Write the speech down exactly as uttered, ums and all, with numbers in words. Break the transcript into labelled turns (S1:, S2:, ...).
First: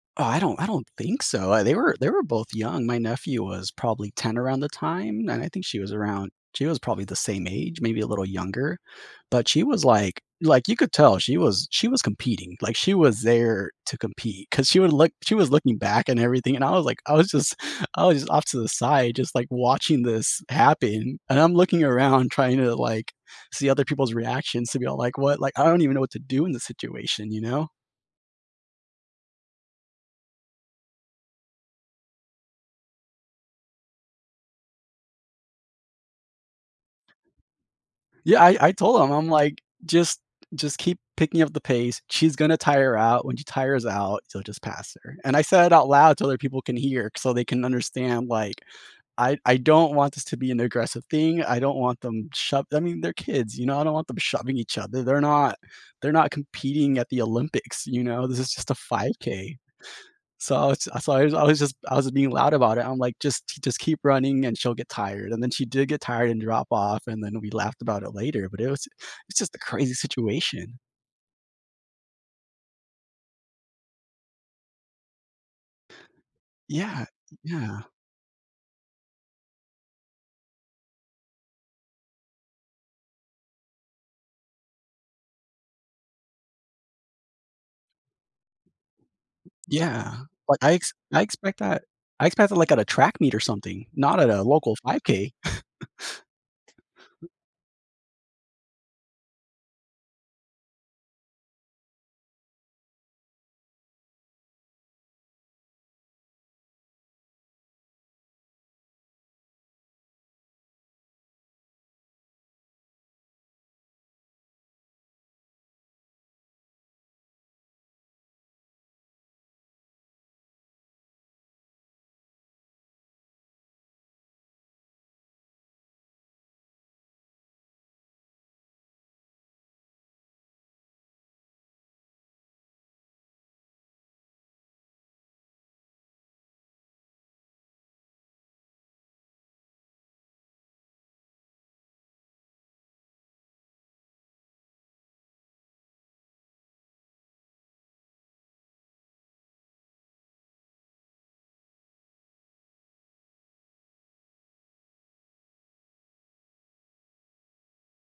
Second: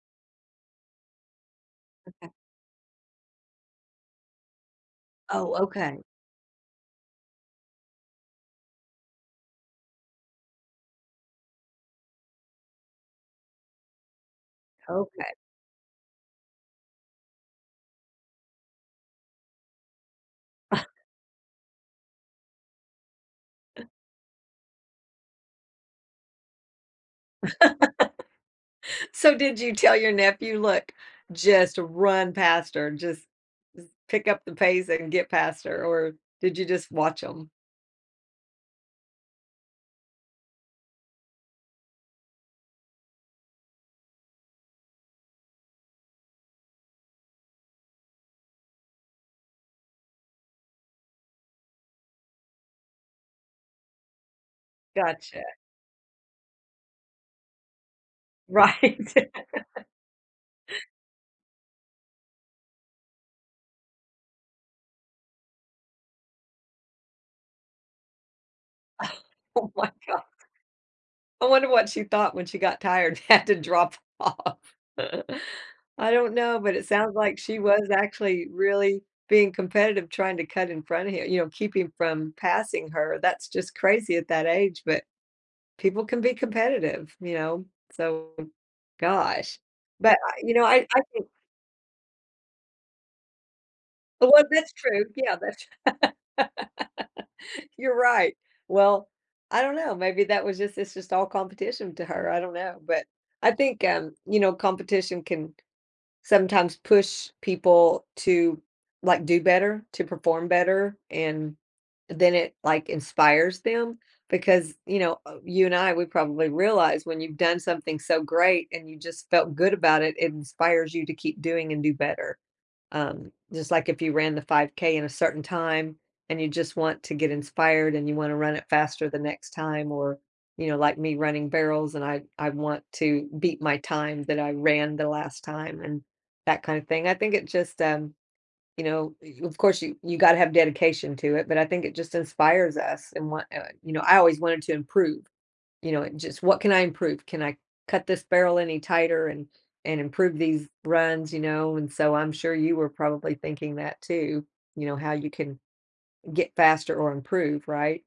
S1: Oh, I don't I don't think so, uh, they were they were
S2: Okay.
S1: both young. My nephew was probably ten around the time, and I
S2: Oh,
S1: think she was
S2: okay.
S1: around she was probably the same age, maybe a little younger, but she was like like, you could tell she was she was competing, like she was there to compete 'cause she would look
S2: Okay.
S1: she was looking back and everything, and I was like I was just I was j off to the side, just like watching this happen. And I'm looking around trying to like, see other people's reactions to be all like, "What?" like, I don't even know what to do in this situation, you know?
S2: So, did you tell your nephew, "Look, just run past her. Just just pick up the pace and get past her." Or did you just watch 'em?
S1: Yeah, I I told him, I'm like, "Just just keep picking up the pace. She's gonna tire out. When she tires out, so, just pass her." And I said it out loud so other people can hear, so they can understand, like, I I don't want this to be an aggressive thing, I don't want them shove I mean, they're kids, you know, I don't want them shoving each other. They're
S2: Gotcha.
S1: not they're not competing at the Olympics, you know? This is just a
S2: Right.
S1: five K. So, I was ju I was I was just I was being loud about it. I'm like, "Just just keep running and she'll get tired." And then she did get tired and drop off, and then we laughed about it later, but it was ju it's just a
S2: Oh my
S1: crazy
S2: god.
S1: situation.
S2: I wonder what she thought when she got tired, had to drop off. I don't know, but it
S1: Yeah,
S2: sounds like she
S1: yeah.
S2: was actually really being competitive trying to cut in front of hi you know, keeping from passing her. That's just crazy at that age, but people can be competitive, you know, so, gosh,
S1: Yeah,
S2: but I you
S1: but,
S2: know,
S1: I
S2: I
S1: ex
S2: I
S1: I
S2: think
S1: expect that. I expect it, like, at a track meet or something, not at
S2: Oh
S1: a
S2: well, that's
S1: local five
S2: true,
S1: K.
S2: yeah, that's tr you're right, well, I don't know, maybe that was just it's just all competition to her, I don't know, but, I think, um, you know, competition can sometimes push people to, like, do better, to perform better, and, eh, then it, like, inspires them because, you know, uh you and I, we probably realize when you've done something so great and you just felt good about it. It inspires you to keep doing and do better, um, just like if you ran the 5K in a certain time and you just want to get inspired, and you wanna run it faster the next time or, you know, like me running barrels and I I want to beat my time that I ran the last time and that kinda thing, I think it just, um, you know, y of course you you gotta have dedication to it, but I think it just inspires us and what, uh, you know, I always wanted to improve, you know, just "What can I improve? Can I cut this barrel any tighter and and improve these runs." You know? And so, I'm sure you were probably thinking that too, you know, how you can, get faster or improve, right?